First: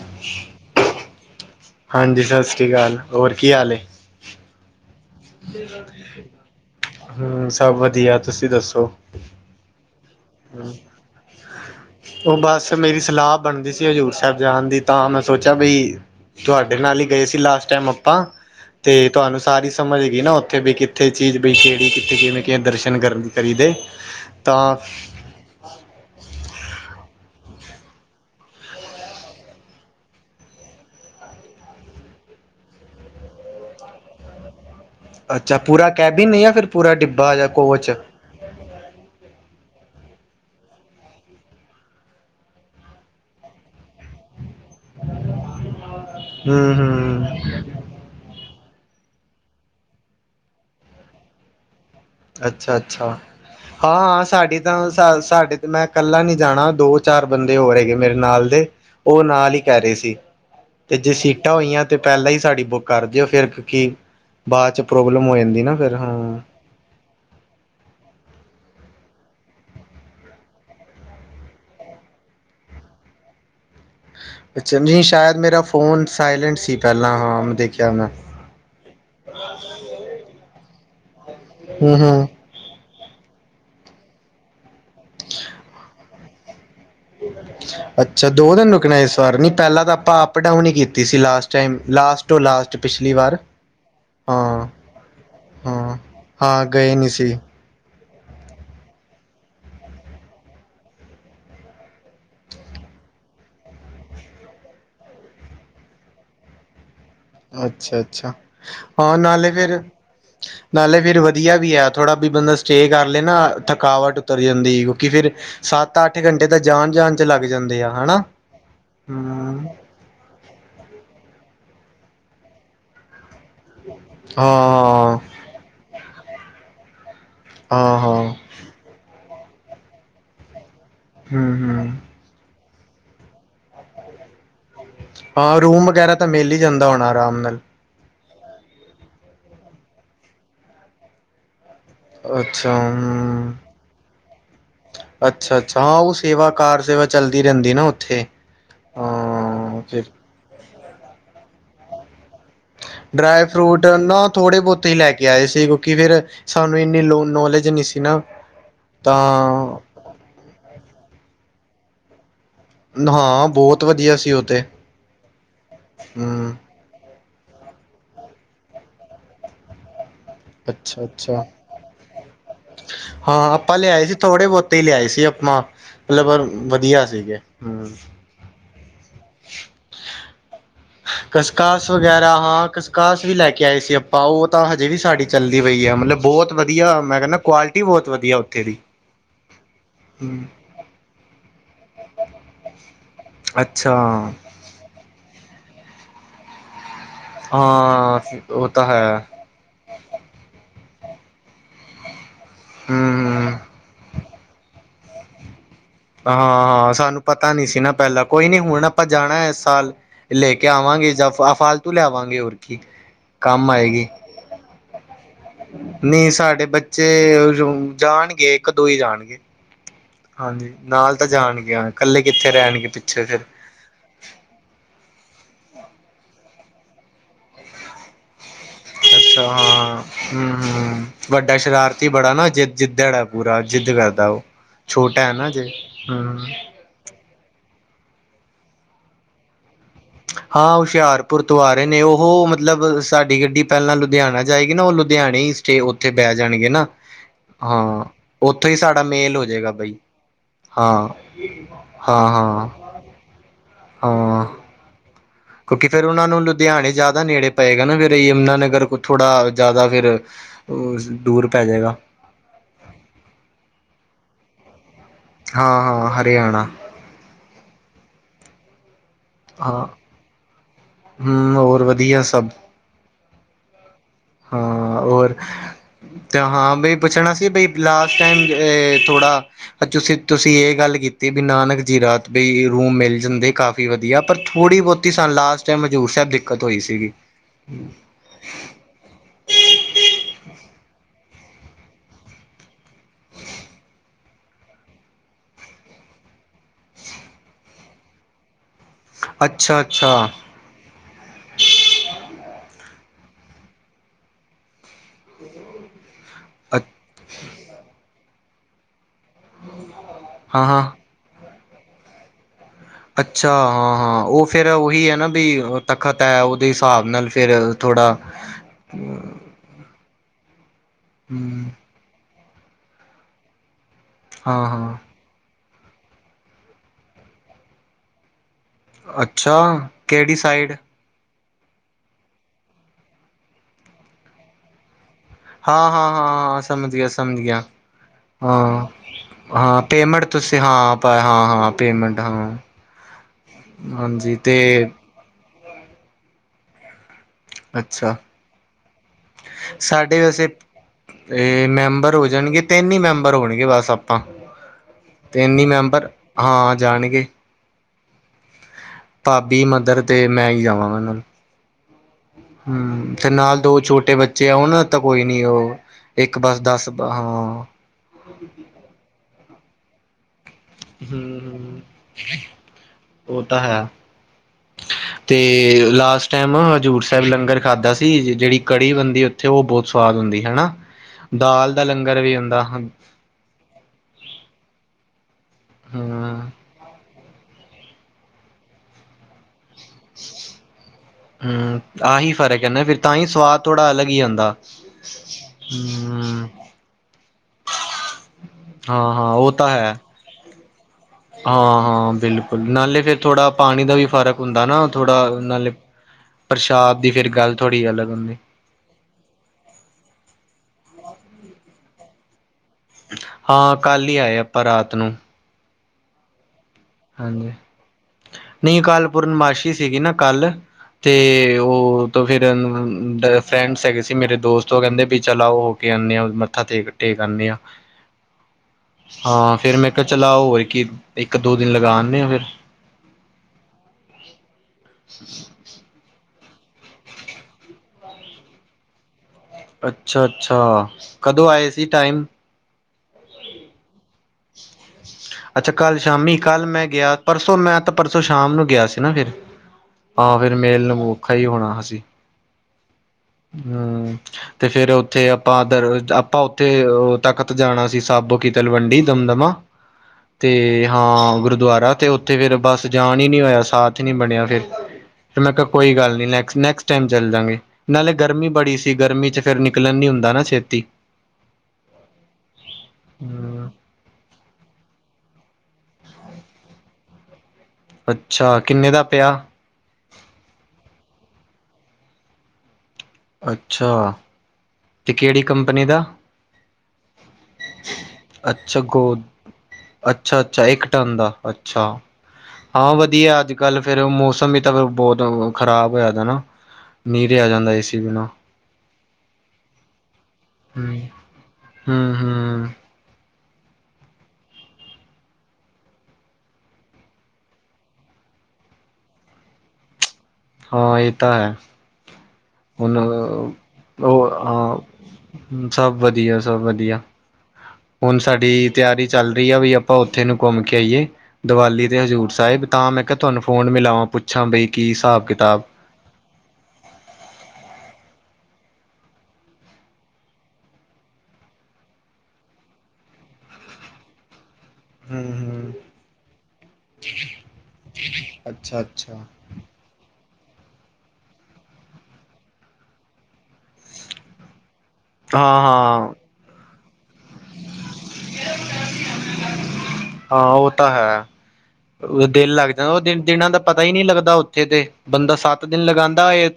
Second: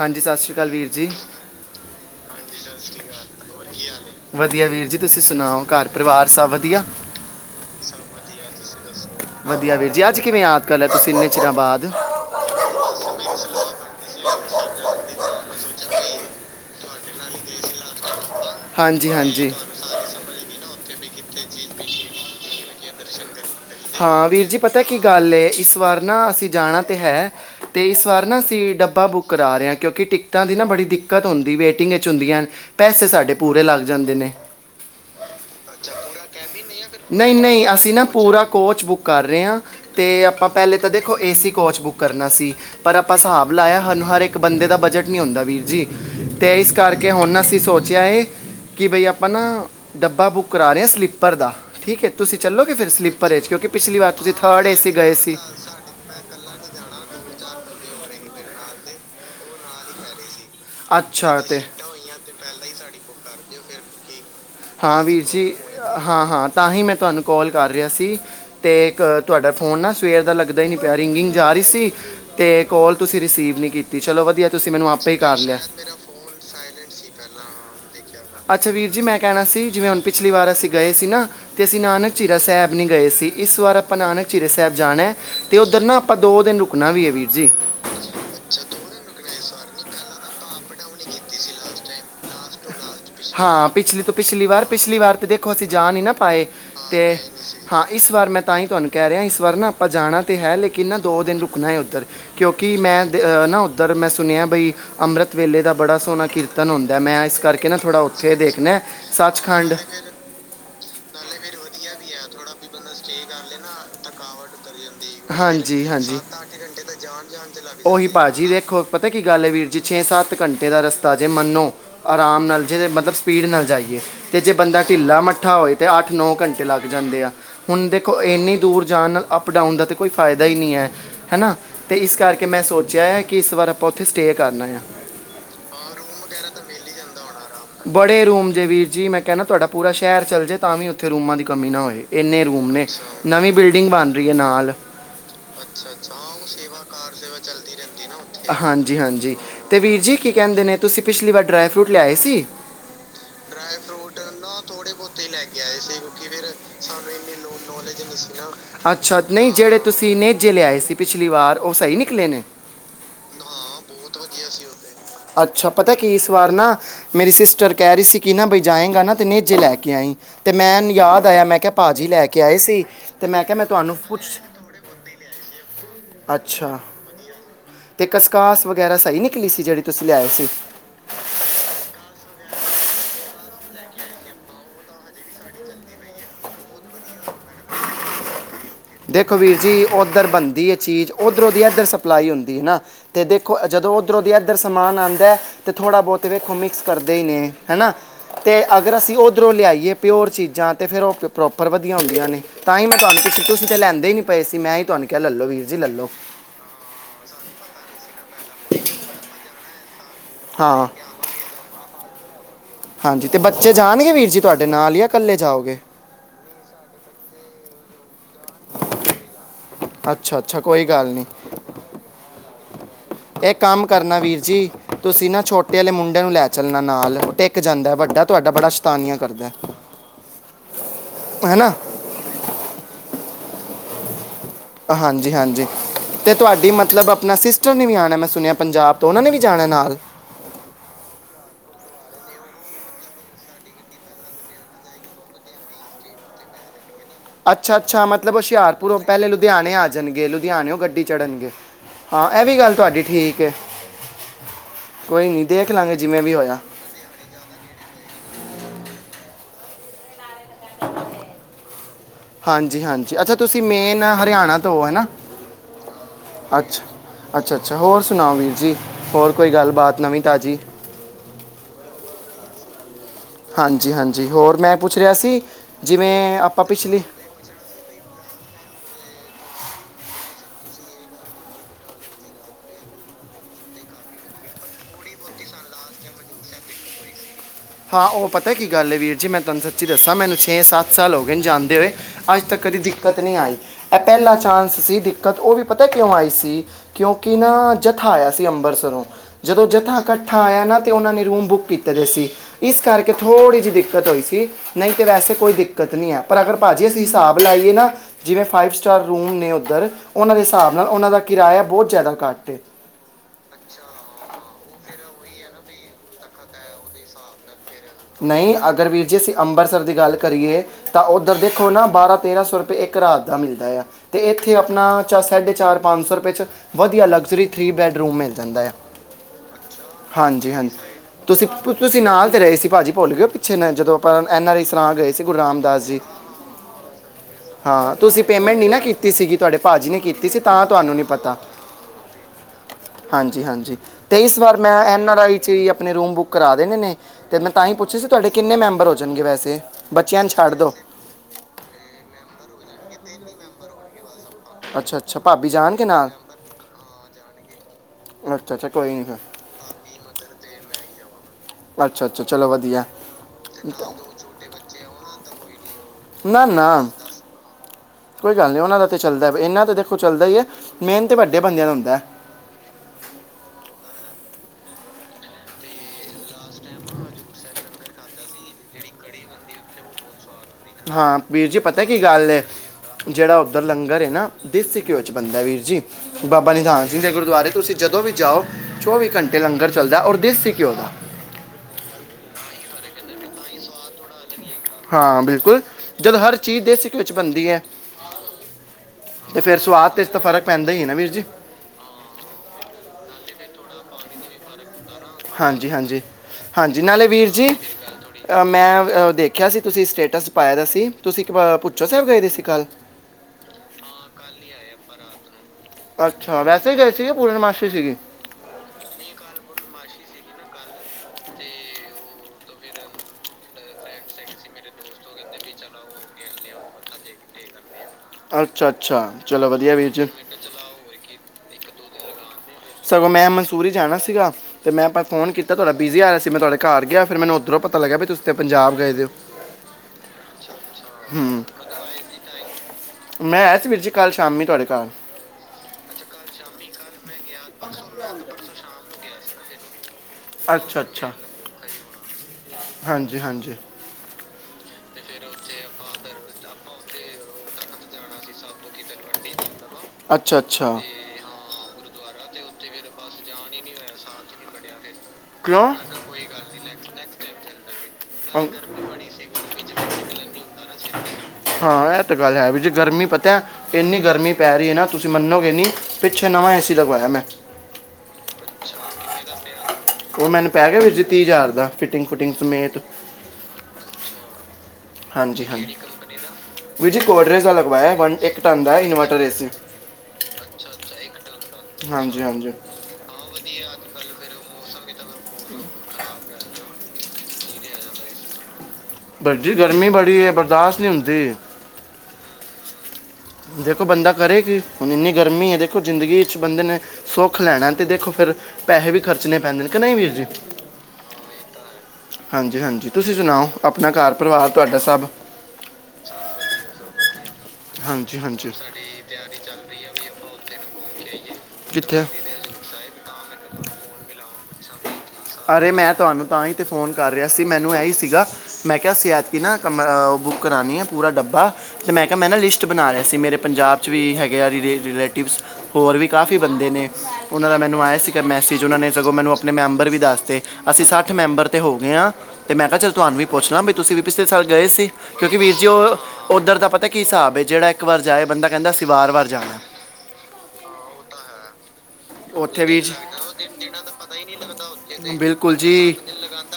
ਹਾਂਜੀ ਸਤਿ ਸ਼੍ਰੀ ਅਕਾਲ ਵੀਰ ਜੀ ਹਾਂਜੀ ਸਤਿ ਸ੍ਰੀ ਅਕਾਲ ਹੋਰ ਕੀ ਹਾਲ ਵਧੀਆ ਵੀਰ ਜੀ ਤੁਸੀਂ ਸੁਣਾਓ ਘਰ ਪਰਿਵਾਰ ਸਭ ਵਧੀਆ? ਹੂੰ ਸਭ ਵਧੀਆ ਤੁਸੀਂ ਦੱਸੋ ਵਧੀਆ ਵੀਰ ਜੀ ਅੱਜ ਕਿਵੇਂ ਯਾਦ ਕਰ ਲਿਆ ਤੁਸੀਂ ਇੰਨੇ ਚਿਰਾਂ ਬਾਅਦ। ਉਹ ਬਸ ਮੇਰੀ ਸਲਾਹ ਬਣਦੀ ਸੀ ਹਜ਼ੂਰ ਸਾਹਿਬ ਜਾਣ ਦੀ ਤਾਂ ਮੈਂ ਸੋਚਿਆ ਬਈ ਤੁਹਾਡੇ ਨਾਲ ਹੀ ਗਏ ਸੀ ਲਾਸਟ ਟਾਈਮ ਆਪਾਂ ਤੇ ਹਾਂਜੀ ਤੁਹਾਨੂੰ ਹਾਂਜੀ ਸਾਰੀ ਸਮਝ ਗਈ ਨਾ ਉੱਥੇ ਵੀ ਕਿੱਥੇ ਚੀਜ਼ ਪਈ ਕਿਹੜੀ ਕਿੱਥੇ ਕਿਵੇਂ ਕਿਵੇਂ ਦਰਸ਼ਨ ਕਰਨ ਕਰੀ ਦੇ ਹਾਂ ਵੀਰ ਜੀ ਤਾਂ ਪਤਾ ਕੀ ਗੱਲ ਇਸ ਵਾਰ ਨਾ ਅਸੀਂ ਜਾਣਾ ਤੇ ਹੈ ਅਤੇ ਇਸ ਵਾਰ ਨਾ ਅਸੀਂ ਡੱਬਾ ਬੁੱਕ ਕਰਾ ਰਹੇ ਹਾਂ ਕਿਉਂਕਿ ਟਿਕਟਾਂ ਦੀ ਨਾ ਬੜੀ ਦਿੱਕਤ ਹੁੰਦੀ ਵੇਟਿੰਗ ਵਿੱਚ ਹੁੰਦੀਆਂ ਹਨ ਪੈਸੇ ਸਾਡੇ ਪੂਰੇ ਲੱਗ ਜਾਂਦੇ ਨੇ ਅੱਛਾ ਪੂਰਾ ਕੈਬਿਨ ਜਾਂ ਕਹਿਦੀ ਫਿਰ ਨਹੀਂ ਪੂਰਾ ਅਗਰ ਡਿੱਬਾ ਨਹੀਂ ਜਾਂ ਨਹੀਂ ਕੋਚ ਅਸੀਂ ਨਾ ਪੂਰਾਂ ਕੋਚ ਬੁੱਕ ਕਰ ਰਹੇ ਹਾਂ ਅਤੇ ਆਪਾਂ ਪਹਿਲੇ ਤਾਂ ਦੇਖੋ ਏ ਸੀ ਕੋਚ ਬੁੱਕ ਕਰਨਾ ਸੀ ਪਰ ਆਪਾਂ ਹਿਸਾਬ ਲਾਇਆ ਸਾਨੂੰ ਹਰ ਇੱਕ ਬੰਦੇ ਦਾ ਬਜਟ ਨਹੀਂ ਹੁੰਦਾ ਵੀਰ ਜੀ ਤੇ ਹੂੰ ਇਸ ਕਰਕੇ ਹੁਣ ਹੂੰ ਅਸੀਂ ਸੋਚ ਕਿ ਬਈ ਆਪਾਂ ਨਾ ਡੱਬਾ ਬੁੱਕ ਕਰਾ ਰਹੇ ਹਾਂ ਸਲੀਪਰ ਦਾ ਠੀਕ ਹੈ ਤੁਸੀਂ ਚੱਲੋਗੇ ਅੱਛਾ ਫਿਰ ਅੱਛਾ ਸਲੀਪਰਚ ਕਿਉਂਕਿ ਹਾਂ ਪਿਛਲੀ ਵਾਰ ਹਾਂ ਤੁਸੀਂ ਸਾਡੀ ਥਰਡ ਏ ਤਾਂ ਸੀ ਗਏ ਸਾ ਸੀ ਸਾਡੇ ਮੈਂ ਕੱਲਾ ਨੀ ਜਾਣਾ ਦੋ ਚਾਰ ਬੰਦੇ ਹੋ ਰਹੇਗੇ ਮੇਰੇ ਨਾਲ ਦੇ ਉਹ ਨਾਲ ਹੀ ਕਹਿ ਰਹੇ ਸੀ ਤੇ ਜੇ ਸੀਟਾਂ ਹੋਈਆਂ ਤੇ ਪਹਿਲਾਂ ਹੀ ਸਾਡੀ ਬੁੱਕ ਕਰ ਦਿਓ ਫਿਰ ਕਿਉਂਕਿ ਬਾਅਦ ਚ ਹਾਂ ਵੀਰ ਪ੍ਰੋਬਲਮ ਹੋ ਜੀ ਜਾਂਦੀ ਨਾ ਫਿਰ ਹਾਂ ਤਾਂ ਹੀ ਮੈਂ ਤੁਹਾਨੂੰ ਕੋਲ ਕਰ ਰਿਹਾ ਸੀ ਅਤੇ ਇੱਕ ਤੁਹਾਡਾ ਫ਼ੋਨ ਨਾ ਸਵੇਰ ਦਾ ਲੱਗਦਾ ਹੀ ਨਹੀਂ ਪਿਆ ਰਿੰਗਿੰਗ ਜਾ ਰਹੀ ਸੀ ਤੇ ਕਲ ਤੁਸੀਂ ਰਿਸੀਵ ਨੀ ਕੀਤੀ ਚਲੋ ਵਧੀਆ ਤੁਸੀਂ ਅੱਛਾ ਮੈਨੂੰ ਨਹੀਂ ਆਪੇ ਹੀ ਸ਼ਾਇਦ ਕਰ ਲਿਆ ਮੇਰਾ ਫੋਨ ਸਾਇਲੈਂਟ ਸੀ ਪਹਿਲਾਂ ਹਾਂ ਮੈਂ ਦੇਖਿਆ ਮੈਂ ਅੱਛਾ ਵੀਰ ਜੀ ਮੈਂ ਕਹਿਣਾ ਸੀ ਜਿਵੇਂ ਹੁਣ ਪਿਛਲੀ ਵਾਰ ਅਸੀਂ ਗਏ ਸੀ ਨਾ ਤੇ ਅਸੀਂ ਹੂੰ ਨਾਨਕ ਹੂੰ ਚੀਰਾ ਸਾਹਿਬ ਨਹੀਂ ਗਏ ਸੀ ਇਸ ਵਾਰ ਆਪਾਂ ਨਾਨਕ ਚੀਰੇ ਸਾਹਿਬ ਜਾਣਾ ਤੇ ਉੱਧਰ ਨਾ ਆਪਾਂ ਦੋ ਦਿਨ ਰੁਕ [unintelligible] ਅੱਛਾ ਦੋ ਦਿਨ ਨੂੰੁਕਣਾ ਇਸ ਵਾਰ ਨੀ ਪਹਿਲਾਂ ਤਾਂ ਆਪਾਂ ਅਪ ਡਾਊਨ ਹੀ ਕੀਤੀ ਸੀ last time last to last ਪਿਛਲੀ ਵਾਰ ਹਾਂ ਪਿਛਲੀ ਤੋਂ ਪਿਛਲੀ ਵਾਰ ਹਾਂ ਪਿਛਲੀ ਵਾਰ ਤੇ ਦੇਖੋ ਅਸੀਂ ਹਾਂ ਜਾਈ ਨਾ ਪਾਏ ਹਾਂ ਗਏ ਨਹੀਂ ਤੇ ਸੀ ਹਾਂ ਇਸ ਵਾਰ ਮੈਂ ਤਾਂ ਹੀ ਤੁਹਾਨੂੰ ਕਹਿ ਰਿਹਾ ਇਸ ਵਾਰ ਨਾ ਆਪਾਂ ਜਾਣਾ ਤਾਂ ਹੈ ਲੇਕਿਨ ਨਾ ਦੋ ਦਿਨ ਰੁਕਣਾ ਹੈ ਉੱਧਰ ਕਿਉਂਕਿ ਮੈਂ ਨਾ ਉੱਧਰ ਮੈਂ ਸੁਣਿਆ ਬਈ ਅੰਮ੍ਰਿਤ ਵੇਲੇ ਦਾ ਬੜਾ ਸੋਹਣਾ ਕੀਰਤਨ ਹੁੰਦਾ ਹੈ ਮੈਂ ਇਸ ਕਰਕੇ ਨਾ ਥੋੜਾ ਅੱਛਾ ਅੱਛਾ ਉੱਥੇ ਦੇਖਣਾ ਹਾਂ ਨਾਲੇ ਸੱਚਖੰਡ ਫਿਰ ਨਾਲੇ ਫੇਿਰ ਵਧੀਆ ਵੀ ਆ ਥੋੜਾ ਵੀ ਬੰਦਾ ਸਟੇਅ ਕਰ ਲਏ ਨਾ ਥਕਾਵਟ ਉਤਰ ਜਾਂਦੀ ਕਿ ਫਿਰ ਹਾਂਜੀ ਸੱਤ ਹਾਂਜੀ ਅੱਠ ਘੰਟੇ ਤਾਂ ਜਾਣ ਜਾਣ ਚ ਲੱਗ ਜਾਂਦੇ ਆ ਹਨਾ ਹਮ ਛੇ ਸੱਤ ਘੰਟੇ ਦਾ ਰਸਤਾ ਜੇ ਮੰਨੋ ਆਰਾਮ ਨਾਲ ਜੇ ਮਤਲਬ ਸਪੀਡ ਨਾਲ ਜਾਈਏ ਤੇੇ ਬੰਦਾ ਰਟੀ ਹਾਂ ਲ ਮਟ ਇਕੱਠਾ ਹੋਏ ਤੇ ਅੱਠ ਨੌ ਘੰਟੇ ਲੱਗ ਜਾਂਦੇ ਆ ਹੁਣ ਹਾਂ ਦੇਖੋ ਹਾਂ ਇੰਨੀ ਦੂਰ ਜਾਣ ਅਪ ਡਾਊਨ ਦਾ ਤਾਂ ਕੋਈ ਫਾਇਦਾ ਹੀ ਨਹੀਂ ਹੈ ਹੈ ਨਾ ਹਮ ਅਤੇ ਹਮ ਇਸ ਕਰਕੇ ਮੈਂ ਸੋਚਿਆ ਹੈ ਕਿ ਇਸ ਵਾਰ ਆਪਾਂ ਉੱਥੇ ਸਟਅ ਕਰਨਾ ਆ ਹਾਂ ਰੂਮ ਵਗੈਰਾ ਤਾਂ ਮਿਲ ਹੀ ਜਾਂਦਾ ਹੋਣਾ ਆਰਾਮ ਨਾਲ ਬੜੇ ਰੂਮ ਜੇ ਵੀਰ ਜੀ ਮੈਂ ਕਹਿੰਣਾ ਤੁਹਾਡਾ ਪੂਰਾ ਸ਼ਹਿਰ ਚੱਲ ਜਾੇ ਤਾਂ ਵੀ ਉੱਥੇ ਰੂਮਾਂ ਦੀ ਕਮੀ ਨਾ ਹੋਵੇ ਇੰਨੇ ਰੂਮ ਅੱਛਾ ਨੇ ਨਵੀਂ ਹਮ ਬਿਲਡਿੰਗ ਬਣ ਰਹੀ ਹੈ ਨਾਲ ਅੱਛਾ ਅੱਛਾ ਹਾਂ ਉਹ ਸੇਵਾ ਕਾਰ ਸੇਵਾ ਚੱਲਦੀ ਰਹਿੰਦੀ ਨਾ ਉੱਥੇ ਹਾਂਜੀ ਹਾਂਜੀ ਤੇ ਹਾਂ ਵੀਰ ਫਿਰ ਜੀ ਕੀ ਕਹਿੰਦੇ ਨੇ ਤੁਸੀਂ ਪਿਛਲੀ ਵਾਰ ਡਰਾਈ ਫਰੂਟ ਲਿਆਏ ਸੀ ਡਰਾਈ ਫਰੂਟ ਨਾ ਥੋੜੇ ਬਹੁਤੇ ਲੈ ਕੇ ਆਏ ਸੀ ਕਿਉਂਕਿ ਫੇਿਰ ਸਾਨੂੰ ਇੰਨੇ ਲੋੂ ਤਾਂ ਅੱਛਾ ਨਹੀਂ ਜਿਹੜੇ ਤੁਸੀਂ ਨੇਜੇ ਲਿਆਏ ਸੀ ਪਿਛਲੀ ਵਾਰ ਉਹ ਸਹੀ ਨਿਕਲੇ ਨੇ ਹਾਂ ਬਹੁਤ ਵਧੀਆ ਸੀ ਉਥੇ ਅੱਛਾ ਪਤਾ ਕੀ ਇਸ ਵਾਰ ਨਾ ਮੇਰੀ ਸਿਸਟਰ ਕਹਿ ਰਹੀ ਸੀ ਕਿ ਨਾ ਬਈ ਜਾਏਗਾ ਨਾ ਅਤੇ ਨੇਜੇ ਲੈ ਕੇ ਆਈ ਅਤੇ ਮੈੂੰ ਅੱਛਾ ਯਾਦ ਅੱਛਾ ਆਇਆ ਮੈਂ ਕਿਹਾ ਭਾ ਜੀ ਲੈ ਕੇ ਆਏ ਸੀ ਅਤੇ ਮੈਂ ਹਾਂ ਕਿਹਾ ਮੈਂ ਆਪਾਂ ਤੁਹਾਨੂੰ ਲਿਆਏ ਸੀ ਕੁਛ ਥੋੜੇ ਬਹੁਤੇ ਲਿਆਏ ਸੀ ਆਪਾ ਮਤਲਬ ਵਧੀਆ ਸੀਗੇ ਹਮ ਕਾਸ ਵਗੈਰਾ ਸਹੀ ਨਿਕਲੀ ਸੀ ਜਿਹੜੀ ਤੁਸੀਂ ਲਿਆਏ ਸੀ ਕਸਕਾਸ ਵਗੈਰਾ ਹਾਂ ਕਸਕਾਸ ਵੀ ਲੈ ਕੇ ਆਏ ਸੀ ਆਪਾਂ ਉਹ ਤਾਂ ਹਜੇ ਵੀ ਸਾਡੀ ਚੱਲਦੀ ਪਈ ਹੈ ਮਤਲਬ ਬਹੁਤ ਵਧੀਆ ਮੈਂ ਕਹਿੰਦਾ ਕੁਆਲਿਟੀ ਬਹੁਤ ਵਧੀਆ ਉੱਥੇ ਦੀ ਦੇਖੋ ਵੀਰ ਜੀ ਉੱਧਰ ਹੂੰ, ਬਣਦੀ ਹੈ ਚੀਜ਼ ਉੱਧਰੋਂ ਦੀ ਇੱਧਰ ਸਪਲਾਈ ਹੁੰਦੀ ਹੈ ਨਾ ਤੇ ਦੇਖੋ ਅੱਛਾ ਜਦੋਂ ਉੱਧਰੋਂ ਦੀ ਇਧਰ ਸਮਾਨ ਆਉਂਦਾ ਹੈ ਤੇ ਥੋੜ੍ਹਾ ਬਹੁਤ ਵੇਖੋ ਮਿਕਸ ਕਰਦੇ ਹੀ ਨੇ ਹਨਾ ਹਾਂ ਤੇ ਉਹ ਤਾਂ ਅਗਰ ਅਸੀਂ ਹੈ ਉਹ ਧਰੋਂ ਲਿਆਈਏ ਪਿਓਰ ਚੀਜ਼ਾਂ ਤੇ ਫੇਰ ਉਹ ਪ੍ਰੋਪਰ ਵਧੀਆ ਹੁੰਦੀਆਂ ਨੇ ਤਾਂ ਹੀ ਮੈਂ ਤੁਹਾਨੂੰ ਤੁਸੀ ਹੂੰ ਤੁਸੀਂ ਚ ਲੈਂਦੇ ਨੀ ਪਏ ਸੀ ਮੈਂ ਨਹੀਂ ਤੁਹਾਨੂੰ ਕਿਹਾ ਲੋ ਵੀਰ ਜੀ ਲੈੱਲੋ ਹਾਂ ਹਾਂ ਸਾਨੂੰ ਪਤਾ ਨੀ ਸੀ ਨਾ ਪਹਿਲਾਂ ਕੋਈ ਨੀ ਹੁਣ ਆਪਾਂ ਜਾਣਾ ਇਸ ਸਾਲ ਲੈ ਕੇ ਹਾਂ ਆਵਾਂਗੇ ਫਾਲਤੂ ਲਿਆਵਾਂਗੇ ਹੋਰ ਕੀ ਹਾਂਜੀ ਤੇ ਕੰਮ ਬੱਚੇ ਆਏਗੀ ਜਾਣਗੇ ਵੀਰ ਜੀ ਤੁਹਾਡੇ ਨਾਲ ਜਾਂ ਇਕੱਲੇ ਜਾਓਗੇ ਨਹੀਂ ਸਾਡੇ ਬੱਚੇ ਜਾਣਗੇ ਇੱਕ ਦੋ ਹੀ ਜਾਣਗੇ ਅੱਛਾ ਅੱਛਾ ਹਾਂਜੀ ਕੋਈ ਗੱਲ ਨਾਲ ਨਹੀਂ ਤਾਂ ਜਾਣਗੇ ਇਕੱਲੇ ਕਿੱਥੇ ਰਹਿਣਗੇ ਪਿੱਛੇ ਫਿਰ ਇਹ ਕੰਮ ਕਰਨਾ ਵੀਰ ਜੀ ਤੁਸੀਂ ਨਾ ਛੋਟੇ ਵਾਲੇ ਮੁੰਡੇ ਨੂੰ ਲੈ ਚੱਲਣਾ ਨਾਲ ਟਿੱਕ ਜਾਂਦਾ ਵੱਡਾ ਤੁਹਾਡਾ ਬੜਾ ਸ਼ਤਾਨ ਅੱਛਾ ਹਾਂ ਹਮ ਹਮ ਵੱਡਾ ਹੈਨਾ ਸ਼ਰਾਰਤੀ ਬੜਾ ਨਾ ਜਿੱ ਜਿੱਦ ਪੂਰਾ ਜਿੱਦ ਕਰਦਾ ਉਹ ਛੋਟਾ ਹੈ ਹਾਂਜੀ ਨਾ ਅਜੇ ਹਾਂਜੀ ਤੇ ਹੂੰ। ਤੁਹਾਡੀ ਮਤਲਬ ਆਪਣਾ ਸਿਸਟਰ ਨੇ ਵੀ ਆਉਣਾ ਮੈਂ ਸੁਣਿਆ ਪੰਜਾਬ ਤੋਂ ਉਹਨਾਂ ਨੇ ਵੀ ਜਾਣਾ ਨਾਲ ਹਾਂ ਹੁਸ਼ਿਆਰਪੁਰ ਤੋਂ ਆ ਰਹੇ ਨੇ ਉਹ ਮਤਲਬ ਸਾਡੀ ਗੱਡੀ ਪਹਿਲਾਂ ਲੁਧਿਆਣਾ ਜਾਏਗੀ ਨਾ ਉਹ ਲੁਧਿਆਣੇ ਹੀ ਤੇ ਉੱਥੇ ਬਹਿ ਜਾਣਗੇ ਨਾ ਅੱਛਾ ਹਾਂ ਅੱਛਾ ਮਤਲਬ ਉੱਥੋਂ ਹੀ ਹੁਸ਼ਿਆਰਪੁਰ ਸਾਡਾ ਪਹਿਲੇ ਮੇਲ ਹੋ ਜਾਏਗਾ ਲੁਧਿਆਣੇ ਆ ਬਈ। ਜਾਣਗੇ ਲੁਧਿਆਣੇਓ ਗੱਡੀ ਹਾਂ ਚੜ੍ਹਨਗੇ ਹਾਂ ਇਹ ਵੀ ਗੱਲ ਤੁਹਾਡੀ ਠੀਕ ਹੈ ਹਾਂ। ਕੋਈ ਨੀ ਕਿਉਂਕਿ ਫੇਰ ਉਹਨਾਂ ਨੂੰ ਲੁਧਿਆਣੇ ਜ਼ਿਆਦਾ ਨੇੜੇ ਪਏਗਾ ਨਾ ਫੇਿਰ ਯਮੁਨਾ ਨਗਰ ਥੋੜ੍ਹਾ ਜ਼ਿਆਦਾ ਫੇਿਰ ਦੂਰ ਪੈ ਜਾਏਗਾ ਹਾਂਜੀ ਹਾਂਜੀ ਅੱਛਾ ਤੁਸੀਂ ਮੇਨ ਹਰਿਆਣਾ ਤੋਂ ਹੈ ਨਾ ਹਾਂ ਹਾਂ ਹਰਿਆਣਾ ਅੱਛਾ ਅੱਛਾ ਅੱਛਾ ਹੋਰ ਸੁਣਾਓ ਵੀਰ ਜੀ ਹੋਰ ਕੋਈ ਹਾਂ ਗੱਲਬਾਤ ਨਵੀਂ ਤਾਜ਼ੀ ਹਮ ਹੋਰ ਵਧੀਆ ਸਭ ਹਾਂਜੀ ਹਾਂਜੀ ਹੋ ਹਾਂ ਹੋਰ ਤੇ ਆਪਾਂ ਹਾਂ ਬਈ ਪਿਛਲੀ ਪੁੱਛਣਾ ਸੀ ਬਈ ਲਾਸਟ ਟਾਈਮ ਅ ਥੋੜ੍ਹਾ ਤੁਸੀਂ ਤੁਸੀਂ ਇਹ ਗੱਲ ਕੀਤੀ ਵੀ ਨਾਨਕ ਜੀ ਰਾਤ ਬ ਰੂਮ ਮਿਲ ਜਾਂਦੇ ਕਾਫੀ ੀ ਵਧੀਆ ਪਰ ਥੋੜੀ ਬਹੁਤੀ ਸਾਨੂੰ ਲਾਸਟ ਟਾਈਮ ਹਜ਼ੂਰ ਸਾਹਿਬ ਦਿੱਕਤ ਹੋਈ ਸੀਗੀ ਹਾਂ ਉਹ ਪਤਾ ਕੀ ਗੱਲ ਹੈ ਵੀਰ ਜੀ ਮੈਂ ਤੁਹਾਨੂੰ ਸੱਚੀ ਦੱਸਾਂ ਮੈਨੂੰ ਛੇ ਸੱਤ ਸਾਲ ਹੋ ਗਏ ਨੇ ਜਾਣਦੇ ਹੋਏ ਅੱਜ ਤੱਕ ਕਦੀ ਦਿੱਕਤ ਨਹੀਂ ਆਈ ਇਹ ਪਹਿਲਾ ਚਾਂਸ ਸੀ ਦਿੱਕਤ ਉਹ ਵੀ ਪਤਾ ਕਿਉਂ ਆਈ ਸੀ ਕਿਉਂਕਿ ਨਾ ਜਥਾ ਆਇਆ ਸੀ ਅੰਬਰਿਤਸਰੋਂ ਜਦੋਂ ਅੱਛਾ ਜਥਾ ਅੱਛਾ ਇਕੱਠਾ ਆਇਆ ਨਾ ਅਤੇ ਉਹਨਾਂ ਨੇ ਰੂਮ ਬੁੱਕ ਕੀਤੇ ਦੇ ਸੀ ਇਸ ਕਰਕੇ ਥੋੜ੍ਹੀ ਜਿਹੀ ਦਿੱਕਤ ਹੋਈ ਸੀ ਨਹੀਂ ਤਾਂ ਵੈਸੇ ਕੋਈ ਦਿੱਕਤ ਨਹੀਂ ਆ ਪਰ ਅਗਰ ਭਾਅ ਜੀ ਅਸੀਂ ਹਿਸਾਬ ਲਾਈਏ ਨਾ ਜਿਵੇਂ ਫਾਈਵ ਸਟਾਰ ਰੂਮ ਨੇ ਉੱਧਰ ਉਹਨਾਂ ਦੇ ਹਾਂ ਹਿਸਾਬ ਹਾਂ ਨਾਲ ਉਹਨਾਂ ਦਾ ਕਿਰਾਇਆ ਬਹੁਤ ਜ਼ਿਆਦਾ ਘੱਟ ਹੈ ਅੱਛਾ ਹਾਂ ਹਾਂ ਉਹ ਫਿਰ ਉਹੀ ਹ ਨਾ ਵੀ ਤਖਤ ਹ ਉਹਦੇ ਹਿਸਾਬ ਨਾਲ ਫੇਰ ਨਹੀਂ ਅਗਰ ਵੀਰ ਜੀ ਅਸੀਂ ਅੰਮ੍ਰਿਤਸਰ ਦੀ ਗੱਲ ਕਰੀਏ ਤਾਂ ਉੱਧਰ ਦੇਖੋ ਨਾ ਬਾਰਾਂ ਤੇਰਾਂ ਸੌ ਰੁਪਏ ਇੱਕ ਰਾਤ ਦਾ ਮਿਲਦਾ ਆ ਤੇ ਇੱਥੇ ਹਾਂ ਹਾਂ ਆਪਣਾ ਸਾਢੇ ਚਾਰ ਪੰਜ ਸੌ ਰੁਪਏ ਚ ਵਧੀਆ ਲਗਜ਼ਰੀ ਥ੍ਰਰੀ ਬੈਡ ਰੂਮ ਮਿਲ ਜਾਂਦਾ ਹੈ ਅੱਛਾ ਕਿਹੜੀ ਸਾਈਡ ਤੁਸੀਂ ਤੁਸੀਂ ਨਾਲ ਤੇ ਰਹੇ ਸੀ ਭਾਜੀ ਭੁੱਲ ਗਓ ਪਿੱਛੇ ਜਦੋਂ ਆਪਾਂ ਐਨ ਆਰ ਆਈ ਸਰਾ ਗਏ ਗੁਰੂ ਹਾਂ ਰਾਮਦਾਸ ਜੀ ਹਾਂ ਹਾਂ ਹਾਂ ਸਮਝ ਗਿਆ ਸਮਝ ਗਿਆ ਹਾਂ ਤੁਸੀਂ ਪੇਮੈਂਟ ਨੀ ਨਾ ਹਾਂ ਕੀਤੀ ਸੀਗੀ ਤੁਹਾਡੇ ਹਾਂ ਭਾਜੀ ਨੇ ਪੇਮੈਂਟ ਕੀਤੀ ਸੀ ਤੁਸੀਂ ਤਾਂ ਤੁਹਾਨੂੰ ਹਾਂ ਨੀ ਪਾ ਪਤਾ ਹਾਂ ਹਾਂ ਪੇਮੈਂਟ ਹਾਂ ਹਾਂਜੀ ਹਾਂਜੀ ਤੇ ਇਸ ਵਾਰ ਮੈਂ ਐੱਨ ਆਰ ਆਈ 'ਚ ਹੀ ਆਪਣੇ ਰੂਮ ਬੁੱਕ ਕਰਾ ਦੇਣੇ ਨੇ ਤੇ ਮੈਂ ਤਾਂ ਹੀ ਪੁੱਛੇ ਸੀ ਅੱਛਾ ਤੁਹਾਡੇ ਕਿੰਨੇ ਮੈਂਬਰ ਹੋ ਜਾਣਗੇ ਵੈਸੇ ਬੱਚਿਆਂ ਨੂੰ ਛੱਡ ਦੋ ਤੇ ਮੈਂਬਰ ਹੋ ਜਾਣਗੇ ਤਿੰਨ ਹੀ ਮੈਂਬਰ ਹੋਣਗੇ ਬਸ ਆਪਾਂ ਅੱਛਾ ਅੱਛਾ ਭਾਬੀ ਤਿੰਨੀ ਜਾਣ ਕੇ ਮੈਂਬਰ ਨਾਲ ਹਾਂ ਜਾਣਗੇ ਅੱਛਾ ਅੱਛਾ ਕੋਈ ਨੀ ਫਿਰ ਭਾਬੀ ਮੰਦਰ ਤੇ ਮੈਂ ਹੀ ਜਾਵਾਂਗਾ ਇਹਨਾਂ ਨੂੰ ਅੱਛਾ ਅੱਛਾ ਚਲੋ ਵਧੀਆ ਹਮ ਤੇ ਨਾਲ ਦੋ ਛੋਟੇ ਬੱਚੇ ਆ ਨਾ ਤਾਂ ਕੋਈ ਨੀ ਉਹ ਇੱਕ ਨਾ ਬਸ ਨਾ ਦਸ ਹਾਂ ਕੋਈ ਗੱਲ ਨਹੀਂ ਉਹਨਾਂ ਦਾ ਤਾਂ ਚੱਲਦਾ ਇਨਾਂ ਤਾਂ ਦੇਖੋ ਚੱਲਦਾ ਹੀ ਹੈ ਮੇਨ ਤੇ ਵੱਡੇ ਹਮ ਬੰਦਿਆਂ ਦਾ ਹਮ ਹੁੰਦਾ ਹੈ ਉਹ ਤਾਂ ਹੈ ਤੇ ਲਾਸਟ ਟਾਈਮ ਹਜ਼ੂਰ ਸਾਹਿਬ ਲੰਗਰ ਖਾਧਾ ਸੀ ਜਿਹੜੀ ਕੜੀ ਬੰਦੀ ਤੇ ਉਹ ਬਹੁਤ ਸਵਾਦ ਹੁੰਦੀ ਹੈਨਾ ਹਾਂ ਵੀਰ ਜੀ ਪਤਾ ਕੀ ਗੱਲ ਹੈ ਹੂੰ ਜਿਹੜਾ ਉੱਧਰ ਲੰਗਰ ਹੈ ਨਾ ਦੇਸੀ ਘਿਓ 'ਚ ਬਣਦਾ ਵੀਰ ਜੀ ਹੂੰ ਬਾਬਾ ਨਿਦਾਨ ਜਿਦੇ ਗੁਰਦੁਆਰੇ ਤੁਸੀਂ ਜਦੋਂ ਵੀ ਜਾਓ ਚੌਵੀ ਘੰਟੇ ਲੰਗਰ ਚੱਲਦਾ ਔਰ ਦੇਸੀ ਘਿਓ ਦਾ ਹਾਂ ਆਹੀ ਫਰਕ ਹੈ ਨਾ ਫਿਰ ਤਾਂਹੀ ਸਵਾਦ ਥੋੜ੍ਹਾ ਅਲੱਗ ਹੀ ਆਂਦਾ ਹਾਂ ਹੂੰ ਹਾਂ ਹਾਂ ਤੇ ਉਹ ਫੇਰ ਤਾਂ ਸਵਾਦ ਹੈ ਤੇ ਤਾਂ ਫ਼ਰਕ ਪੈਂਦਾ ਹੀ ਨਾ ਵੀਰ ਜੀ ਹਾਂ ਹਾਂ ਬਿਲਕੁਲ ਨਾਲੇ ਫਿਰ ਥੋੜ੍ਹਾ ਪਾਣੀ ਦਾ ਵੀ ਫਰਕ ਹੁੰਦਾ ਨਾ ਥੋੜ੍ਹਾ ਹਾਂਜੀ ਨਾਲੇ ਹਾਂਜੀ ਹਾਂਜੀ ਪ੍ਰਸ਼ਾਦ ਨਾਲੇ ਦੀ ਵੀਰ ਫਿਰ ਜੀ ਗੱਲ ਥੋੜ੍ਹੀ ਅਲੱਗ ਹੁੰਦੀ ਅ ਮੈਂ ਦੇਖ ਆਖਿਆ ਸੀ ਤੁਸੀਂ ਸਟੇਟਸ ਪਾਇਆ ਦਾ ਸੀ ਤੁਸੀਂ ਇੱਕ ਭੁੱਚੋ ਸਾਹਿਬ ਗਏ ਦੇ ਸੀ ਕੱਲ੍ਹ ਹਾਂ ਕੱਲ ਹੀ ਆਏ ਆਪਾਂ ਰਾਤ ਨੂੰ ਅੱਛਾ ਵੈਸੇ ਹੀ ਗਏ ਸੀਗੇ ਹਾਂਜੀ ਪੂਰਨਮਾਸ਼ੀ ਸੀਗੀ ਨਹੀਂ ਕੱਲ ਪੂਰਨਮਾਸ਼ੀ ਸੀਗੀ ਨਾ ਕੱਲ ਤੇ ਉਹ ਤਾਂ ਫਿਰ ਫਰੈਂਡਸ ਹੈਗੇ ਸੀ ਮੇਰੇ ਦੋਸਤ ਉਹ ਕਹਿੰਦੇ ਵੀ ਚਲ ਆਓ ਆਨੇ ਆ ਮੱਥਾ ਟੇਕ ਟੇਕ ਆਨੇ ਆ ਅੱਛਾ ਅੱਛਾ ਚਲੋ ਹਾਂ ਵਧੀਆ ਫਿਰ ਵੀਰ ਮੈਂ ਕਿਹਾ ਜੀ ਚਲਾ ਹੋਰ ਕੀ ਇੱਕ ਦੋ ਦਿਨ ਲਗਾਉਣ ਦੇ ਆ ਫਿਰ ਸਗੋਂ ਮੈਂ ਮਨਸੂਰੀ ਜਾਣਾ ਸੀਗਾ ਤੇ ਮੈਂ ਆਪਾਂ ਫੋਨ ਕੀਤਾ ਤੁਹਾਡਾ ਬੀਜੀ ਆ ਰਿਹਾ ਸੀ ਮੈਂ ਤੁਹਾਡੇ ਘਰ ਗਿਆ ਫਿਰ ਮੈਨੂੰ ਉੱਧਰੋਂ ਪਤਾ ਲੱਗਿਆ ਵੀ ਤੁਸੀਂ ਪੰਜਾਬ ਗਏ ਹੋਇ ਹੋ ਅੱਛਾ ਅੱਛਾ ਕਦੋਂ ਆਏ ਸੀ ਟਾਈਮ ਮੈਂ ਆਇਆ ਸੀ ਵੀਰ ਜੀ ਕੱਲ ਸ਼ਾਮੀ ਤੁਹਾਡੇ ਘਰ ਅੱਛਾ ਕੱਲ ਸ਼ਾਮੀ ਕੱਲ ਮੈਂ ਗਿਆ ਪਰਸੋਂ ਮੈਂ ਤਾਂ ਪਰਸੋਂ ਸ਼ਾਮ ਨੂੰ ਗਿਆ ਸੀ ਨਾ ਫਿਰ ਹਾਂ ਫਿਰ ਅੱਛਾ ਮੇਲ ਨੂੰ ਅੱਛਾ ਔਖਾ ਹੀ ਹੋਣਾ ਅਸੀ ਹਾਂਜੀ ਹਾਂਜੀ ਹਮ ਤੇ ਫਿਰ ਉੱਥੇ ਆਪਾਂ ਦ ਆਪਾਂ ਉੱਥੇ ਤਖ਼ਤ ਜਾਣਾ ਸੀ ਸਾਬੋ ਕੀ ਤਲਵੰਡੀ ਦਮਦਮਾ ਅੱਛਾ ਤੇ ਅੱਛਾ ਹਾਂ ਗੁਰਦੁਆਰਾ ਤੇ ਉੱਥੇ ਫਿਰ ਬਸ ਜਾਣ ਹੀ ਨਹੀਂ ਹੋਇਆ ਸਾਥ ਨਹੀਂ ਬਣਿਆ ਫਿਰ ਤੇ ਮੈਂ ਕਿਹਾ ਕੋਈ ਗੱਲ ਨੀ ਨੈਕਸਟ ਨੈਕਸਟ ਟਾਈਮ ਚੱਲ ਜਾਂਗੇ ਨਾਲੇ ਹਾਂ। ਗਰਮੀ ਬੜੀ ਸੀ ਗਰਮੀ ਚ ਫੇਰ ਨਿਕਲਣ ਨੀ ਹੁੰਦਾ ਨਾ ਛੇਤੀ ਹਾਂ ਇਹ ਤੇ ਗੱਲ ਹੈ ਵੀਰ ਜੀ ਗਰਮੀ ਪਤਾ ਹੂੰ ਇੰਨੀ ਗਰਮੀ ਪੈ ਰਹੀ ਹੈ ਨਾ ਤੁਸੀਂ ਮੰਨੋਗੇ ਨਹੀਂ ਪਿੱਛੇ ਨਵਾਂ ਏ ਸੀ ਲਗਵਾਇਆ ਮੈਂ ਅੱਛਾ ਕਿੰਨੇ ਦਾ ਪਿਆ ਉਹ ਮੈਨੂੰ ਪੈ ਗਿਆ ਫ ਤੀਹ ਹਜ਼ਾਰ ਦਾ ਫਿਟਿੰਗ ਫੁਟਿੰਗ ਸਮੇਤ ਅੱਛਾ ਅਤੇ ਕਿਹੜੀ ਹਾਂਜੀ ਹਾਂਜੀ ਕੰਪਨੀ ਦਾ ਵੀਰ ਜੀ ਕੋਡਰੇਜ ਦਾ ਲਗਵਾਇਆ ਵ ਇੱਕ ਟਨ ਦਾ ਅੱਛਾ ਇਨਵਰਟਰ ਗੋਦ ਏ ਸੀ ਅੱਛਾ ਅੱਛਾ ਇੱਕ ਟਨ ਦਾ ਅੱਛਾ ਹਾਂਜੀ ਹਾਂਜੀ ਹਾਂ ਵਧੀਆ ਅੱਜ ਕੱਲ੍ਹ ਫੇਿਰ ਮੌਸਮ ਵੀ ਤਾਂ ਫ ਬਹੁਤ ਖ਼ਰਾਬ ਹੋਇਆ ਦਾ ਨਾ ਨੀਰੇ ਆ ਜਾਂਦਾ ਏ ਸੀ ਬਿਨਾਂ ਬਡੀ ਗਰਮੀ ਬੜੀ ਹੈ ਬਰਦਾਸ਼ਤ ਨਹੀਂ ਹੁੰਦੀ ਹਮ ਹ ਦੇਖੋ ਬੰਦਾ ਕਰੇ ਕੀ ਹੁਣ ਇੰਨੀ ਗਰਮੀ ਹੈ ਦੇਖੋ ਜ਼ਿੰਦਗੀ 'ਚ ਬੰਦੇ ਨੇ ਸੁੱਖ ਲੈਣਾ ਤੇ ਦੇਖੋ ਫਿਰ ਪੈਸੇ ਵੀ ਖਰਚਣੇ ਪੈਂਦੇ ਨੇ ਕਿ ਨਹੀਂ ਵੀਰ ਜੀ ਹਾਂ ਇਹ ਤਾਂ ਹੈ ਹਾਂਜੀ ਹਾਂਜੀ ਹੁਣ ਤੁਸੀਂ ਸੁਣਾਓ ਆਪਣਾ ਘਰ ਉਹ ਪਰਿਵਾਰ ਹਾਂ ਤੁਹਾਡਾ ਸਭ ਸਭ ਵਧੀਆ ਸਭ ਵਧੀਆ ਹਾਂਜੀ ਹੁਣ ਹਾਂਜੀ ਸਾਡੀ ਤਿਆਰੀ ਚੱਲ ਰਹੀ ਆ ਵੀ ਆਪਾਂ ਉੱਥੇ ਨੂੰ ਘੁੰਮ ਕੇ ਆਈਏ ਦੀਵਾਲੀ ਤੇ ਕਿੱਥੇ ਹਜ਼ੂਰ ਸਾਹਿਬ ਤਾਂ ਮੈਂ ਕਿਹਾ ਤੁਹਾਨੂੰ ਫੋਨ ਮਿਲਾਵਾਂ ਪੁੱਛਾਂ ਬਈ ਕੀ ਹਿਸਾਬ ਕਿਤਾਬ ਅਰੇ ਮੈਂ ਤੁਹਾਨੂੰ ਤਾਂ ਹੀ ਤੇ ਫੋਨ ਕਰ ਰਿਹਾ ਸੀ ਮੈਨੂੰ ਇਹੀ ਸੀਗਾ ਮੈਂ ਕਿਹਾਿਆ ਸਦ ਕਿ ਨਾ ਕਮਰਾ ਉਹ ਬੁੱਕ ਕਰਉਣੀ ਆ ਪੂਰਾ ਡੱਬਾ ਤੇ ਮੈਂ ਕਿਹਾ ਮੈਂ ਨਾ ਲਿਸਟ ਬਣਾ ਰਿਹਾ ਸੀ ਮੇਰੇ ਪੰਜਾਬ ਚ ਵੀ ਹੈਗੇ ਆ ਹੂੰ ਰਿਲੇਟਿਵਸ ਹੂੰ ਹੋਰ ਵੀ ਕਾਫੀ ਬੰਦੇ ਨੇ ਉਹਨਾਂ ਦਾ ਮੈਨੂੰ ਆਇਆ ਸੀਗਾ ਮੈਸੇਜ ਉਹਨਾਂ ਅੱਛਾ ਨੇ ਸਗੋਂ ਅੱਛਾ ਮੈਨੂੰ ਆਪ ਆਪਣੇ ਮੈਂਬਰ ਵੀ ਦੱਸਦੇ ਅਸੀਂ ਸੱਠ ਮੈਂਬਰ ਤੇ ਹੋ ਗਏ ਹਾਂ ਤੇ ਮੈਂ ਕਿਹਾ ਚੱਲ ਤੁਹਾਨੂੰ ਵੀ ਪੁੱਛ ਲਾਂ ਬਈ ਵੀ ਤੁਸੀਂ ਵੀ ਪਿਛਲੇ ਸਾਲ ਗਏ ਸੀ ਕਿਉਂਕਿ ਵੀਰ ਹਾਂ ਜੀ ਉਹ ਹਾਂ ਉੱਧਰ ਦਾ ਪਤਾ ਕੀ ਹਿਸਾਬ ਜਿਹੜਾ ਇੱਕ ਵਾਰ ਜਾਏ ਬੰਦਾ ਕਹਿੰਦਾ ਅਸੀਂ ਵਾਰ ਵਾਰ ਜਾਣਾ ਹਾਂ ਉਹ ਤਾਂ ਹੈ ਦਿਲ ਉੱਥੇ ਲੱਗ ਵੀ ਜਾਂਦਾ ਉਹ ਦਿ ਲੱਗਦਾ ਦਿਨਾਂ ਦਾ ਪਤਾ ਹੀ ਨਹੀਂੀ ਲੱਗਦਾ ਉੱਥੇ ਤੇ ਬੰਦਾ ਬਿਲਕੁਲ ਸੱਤ ਜੀ ਦਿਨ ਲਗਾਉਂਦਾ ਹੋਏ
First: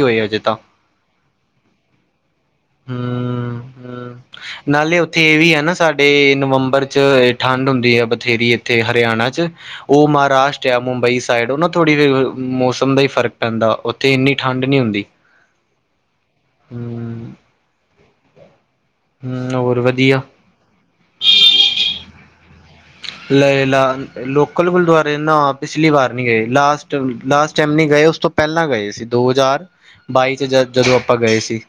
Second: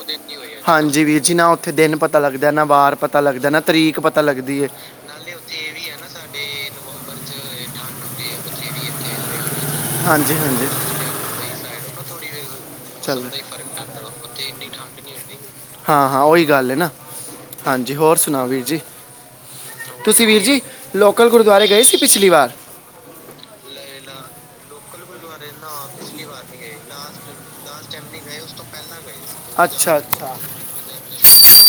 ਹੋਏ ਅਜੇ ਤਾਂ ਹਾਂਜੀ ਵੀਰ ਜੀ ਨਾ ਉੱਥੇ ਦਿਨ ਪਤਾ ਪਤਾ ਲੱਗਦਾ ਨਾ ਬਾਰ ਪਤਾ ਲੱਗਦਾ ਨਾ ਤਰੀਕ ਹਮ ਪਤਾ ਲੱਗਦੀ ਹੈ ਨਾਲੇ ਉੱਥੇ ਇਹ ਵੀ ਹੈ ਨਾ ਸਾਡੇ ਨਵੰਬਰ ਚ ਠੰਡ ਹੁੰਦੀ ਹੈ ਬਥੇਰੀ ਇੱਥੇ ਹਰਿਆਣਾ ਚ ਉਹ ਹਾਂਜੀ ਮਹਾਰਾਸ਼ਟ ਹਾਂਜੀ ਆ ਮੁੰਬਈ ਸਾਈਡ ਉਹ ਨਾ ਥੋੜ੍ਹੀ ਫ ਮੌਸਮ ਦਾ ਹੀ ਚੱਲ ਫ਼ਰਕ ਪੈਂਦਾ ਤੇ ਇੰਨੀ ਠੰਡ ਨਹੀਂ ਹੁੰਦੀ ਹਾਂ ਹਾਂ ਉਹੀ ਗੱਲ ਹੈ ਨਾ ਹੂੰ-ਹੂੰ ਹਾਂਜੀ ਹੋਰ ਸੁਣਾਓ ਵੀਰ ਜੀ ਹੋਰ ਵਧੀਆ ਤੁਸੀਂ ਵੀਰ ਜੀ ਲੋਕਲ ਗੁਰਦੁਆਰੇ ਗਏ ਸੀ ਪਿਛਲੀ ਵਾਰ ਲੈ ਲਾ ਲੋਕਲ ਗੁਰਦੁਆਰੇ ਨਾ ਪਿਛਲੀ ਵਾਰ ਨਹੀਂੀ ਗਏ ਲਾਸਟ ਲਾਸਟ ਟਾਈਮ ਨੀ ਗਏ ਉਸ ਤੋਂ ਪਹਿਲਾਂ ਗਏ ਸੀ ਦੋ ਹਜ਼ਾਰ ਅੱਛਾ ਅੱਛਾ ਬਾਈ ਚ ਜ ਜਦੋਂ ਆਪਾਂ ਗਏ ਸੀ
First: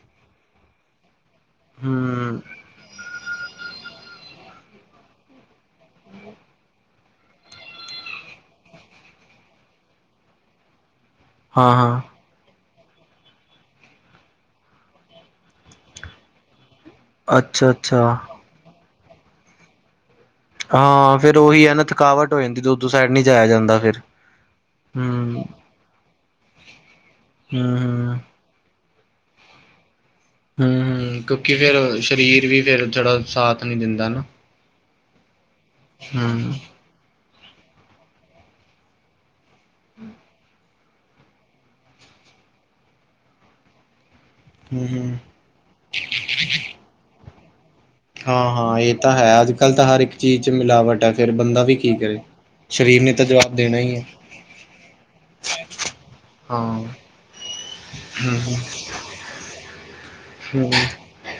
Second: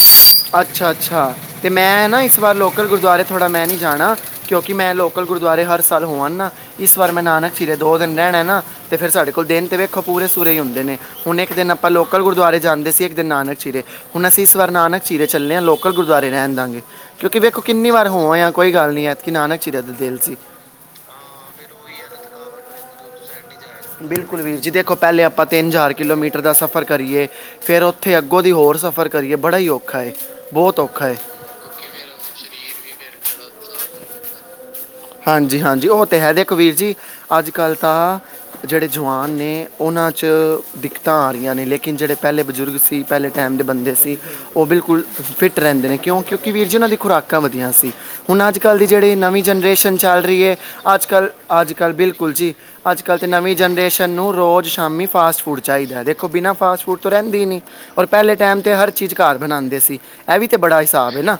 ਅੱਛਾ ਅੱਛਾ ਤੇ ਮੈਂ ਨਾ ਇਸ ਹੂੰ ਵਾਰ ਲੋਕਲ ਗੁਰਦੁਆਰੇ ਥੋੜ੍ਹਾ ਮੈਂ ਨਹੀਂ ਜਾਣਾ ਕਿਉਂਕਿ ਮੈਂ ਲੋਕਲ ਗੁਰਦੁਆਰੇ ਹਰ ਸਾਲ ਹੋ ਆ ਨਾ ਇਸ ਵਾਰ ਮੈਂ ਨਾਨਕ ਸ਼ਿਰੇ ਦੋ ਦਿਨ ਰਹਿਣਾ ਨਾ ਤੇ ਫਿਰ ਸਾਡੇ ਕੋਲ ਦਿਨ ਤੇ ਵਿੱਖੋ ਪੂਰੇ ਸੂਰ ਹੀ ਹੁੰਦੇ ਨੇ ਹੁਣ ਇੱਕ ਦਿਨ ਆਪਾਂ ਹਾਂ-ਹਾਂ ਲੋਕਲ ਗੁਰੂ ਗੁਰਦੁਆਰੇ ਜਾਂਦੇ ਸੀ ਇੱਕ ਦਿਨ ਨਾਨਕ ਚੀਰੇ ਹੁਣ ਅਸੀਂ ਇਸ ਵਾਰ ਨਾਨਕ ਚੀਰੇ ਚੱਲੇ ਹਾਂ ਲੋਕਲ ਗੁਰਦੁਆਰੇ ਰਹਿਣ ਦਾਂਗੇ ਕਿਉਂਕਿ ਵੇਖੋ ਕਿੰਨੀ ਵਾਰ ਅੱਛਾ-ਅੱਛਾ ਹੋਵ ਆ ਕੋਈ ਗੱਲ ਨਹੀਂ ਐਤਕੀ ਨਾਨਕ ਚੀਰਾ ਦਾ ਦਿਲ ਸੀ ਹਾਂ ਫੇਿਰ ਉਹੀ ਇਹ ਨਾ ਥਕਾਵਟ ਹੋ ਜਾਂਦੀ ਦੁੱਰ ਸਾਈਡ ਨੀ ਜਾਇਆ ਜਾਂਦਾ ਫਿਰ ਬਿਲਕੁਲ ਵੀਰ ਜੀ ਦੇਖੋ ਪਹਿਲੇ ਹੂੰ, ਆਪਾਂ ਹੂੰ, ਤਿੰਨ ਹਾਰ ਕਿਲੋਮੀਟਰ ਦਾ ਸਫ਼ਰ ਕਰੀਏ ਹੂੰ। ਫੇਰ ਉੱਥੇ ਹੂੰ, ਅੱਗੋਂ ਦੀ ਹੋਰ ਸਫ਼ਰ ਕਰੀਏ ਬੜਾ ਹੀ ਔਖਾ ਏ ਹਮ ਹਮ ਕਿਉਂਕਿ ਫੇਰ ਸਰੀਰ ਵੀ ਫੇਰ ਥੋੜਾ ਸਾਥ ਨੀ ਦਿੰਦਾ ਨਾ। ਹਾਂਜੀ-ਹਾਂਜੀ ਉਹ ਤੇ ਹੈ, ਹੂੰ, ਦੇਖੋ ਵੀਰ ਜੀ ਅੱਜ-ਕੱਲ ਤਾਂ ਜਿਹੜੇ ਜਵਾਨ ਨੇ ਉਹਨਾਂ 'ਚ ਦਿੱਕਤਾਂ ਆ ਰਿਆ ਨੇ ਲੇਕਿਨ ਜਿਹੜੇ ਪਹਿਲੇ ਬਜ਼ੁਰਗ ਸੀ। ਪਹਿਲੇ ਟੈਮ ਦੇ ਬੰਦੇ ਸੀ, ਉਹ ਹੂੰ, ਬਿਲਕੁਲ ਹੂੰ। ਫਿੱਟ ਰਹਿੰਦੇ ਨੇ ਕਿਉਂ, ਕਿਉਂਕਿ ਵੀਰ ਜੀ ਉਹਨਾਂ ਦੀ ਖੁਰਾਕਾਂ ਵਧੀਆ ਸੀ। ਹੁਣ ਅੱਜ-ਕੱਲ ਹਾਂ-ਹਾਂ ਦੇ ਇਹ ਜਿਹੜੇ ਤਾਂ ਹੈ ਨਵੀਂ ਜਨ ਅੱਜ-ਕੱਲ੍ਹ ਤਾਂ ਸ਼ਨ ਹਰ ਇੱਕ ਚੱਲ ਰਹੀ ਚੀਜ਼ 'ਚ ਏ ਮਿਲਾਵਟ ਹੈ ਅੱਜ-ਕੱਲ, ਫੇਰ ਬੰਦਾ ਵੀ ਅੱਜ-ਕੱਲ ਕੀ ਕਰੇ। ਬਿਲਕੁਲ ਜੀ, ਅੱਜ ਸਰੀਰ ਨੇ ਕੱਲ ਤਾਂ ਤੇ ਨਵੀਂ ਜਵਾਬ ਦੇਣਾ ਹੀ ਹੈ। ਜਨਰੇਸ਼ਨ ਨੂੰ ਰੋਜ਼ ਸ਼ਾਮੀ ਫਾਸਟ ਫੂਡ ਚਾਈਦਾ ਐ ਦੇਖੋ, ਬਿਨਾਂ ਹਾਂ, ਫਾਸਟ ਫੂਡ ਰਹਿੰਦੇ ਹੀ ਨੀ, ਔਰ ਪਹਿਲੇ ਟੈਮ ਤੇ ਹਰ ਚੀਜ਼ ਘਰ ਬਣਾਦੇ ਸੀ। ਇਹ ਵੀ ਤੇ ਹੂੰ, ਬੜਾ ਹਿਸਾਬ ਹੈ ਨਾ,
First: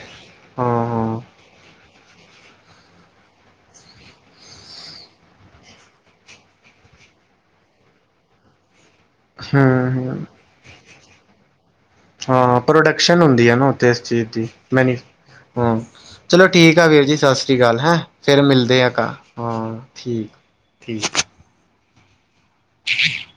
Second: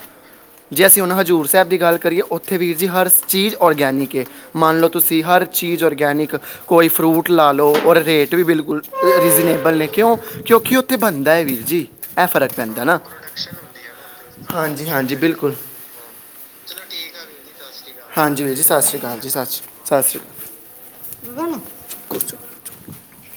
ਜੇ ਅਸੀਂ ਹੁਣ ਹਾਂ-ਹਾਂ, ਹਜ਼ੂਰ ਸਾਹਿਬ ਦੀ ਗੱਲ ਕਰੀਏ ਉੱਥੇ ਵੀਰ ਜੀ ਹਰ ਚੀਜ਼ ਔਰਗਨੀ ਏ। ਮੰਨ ਲਓ, ਤੁਸੀਂ ਹਰ ਚੀਜ਼ ਔਰਗੈਨਿਕ ਕੋਈ ਫਰੂਟ ਲਾ ਲਓ, ਔਰ ਰੇਟ ਵੀ ਬਿਲਕੁਲ ਰੀਜ਼ਨੇਬਲ ਨੇ ਕਿਉਂ ਹੂੰ-ਹੂੰ। ਕਿਉਂਕਿ ਉੱਥੇ ਬਣਦਾ ਹੈ, ਵੀਰ ਜੀ। ਇਹ ਫਰਕ ਹਾਂ ਪੈਂਦਾ ਨਾ ਪ੍ਰੋਡਕਸ਼ਨ ਹੁੰਦੀ ਹੈ, ਨਾ ਉੱਥੇ ਇਸ ਚੀਜ਼ ਦੀ ਹਾਂਜੀ ਮੈਨੀ ਹਾਂਜੀ ਬਿਲਕੁਲ ਹਾਂ। ਚਲੋ ਠੀਕ ਹੈ, ਵੀਰ ਜੀ ਸਤਿ ਸ਼੍ਰੀ ਅਕਾਲ ਹੈ। ਹਾਂਜੀ ਵੀਰ ਜੀ ਸਤਿ ਸ਼੍ਰੀ ਅਕਾਲ ਜੀ, ਸਤਿ ਸ਼੍ਰੀ ਸਤਿ ਠੀਕ। ਸ਼੍ਰੀ ਅਕਾਲ। ਹ [unintelligible]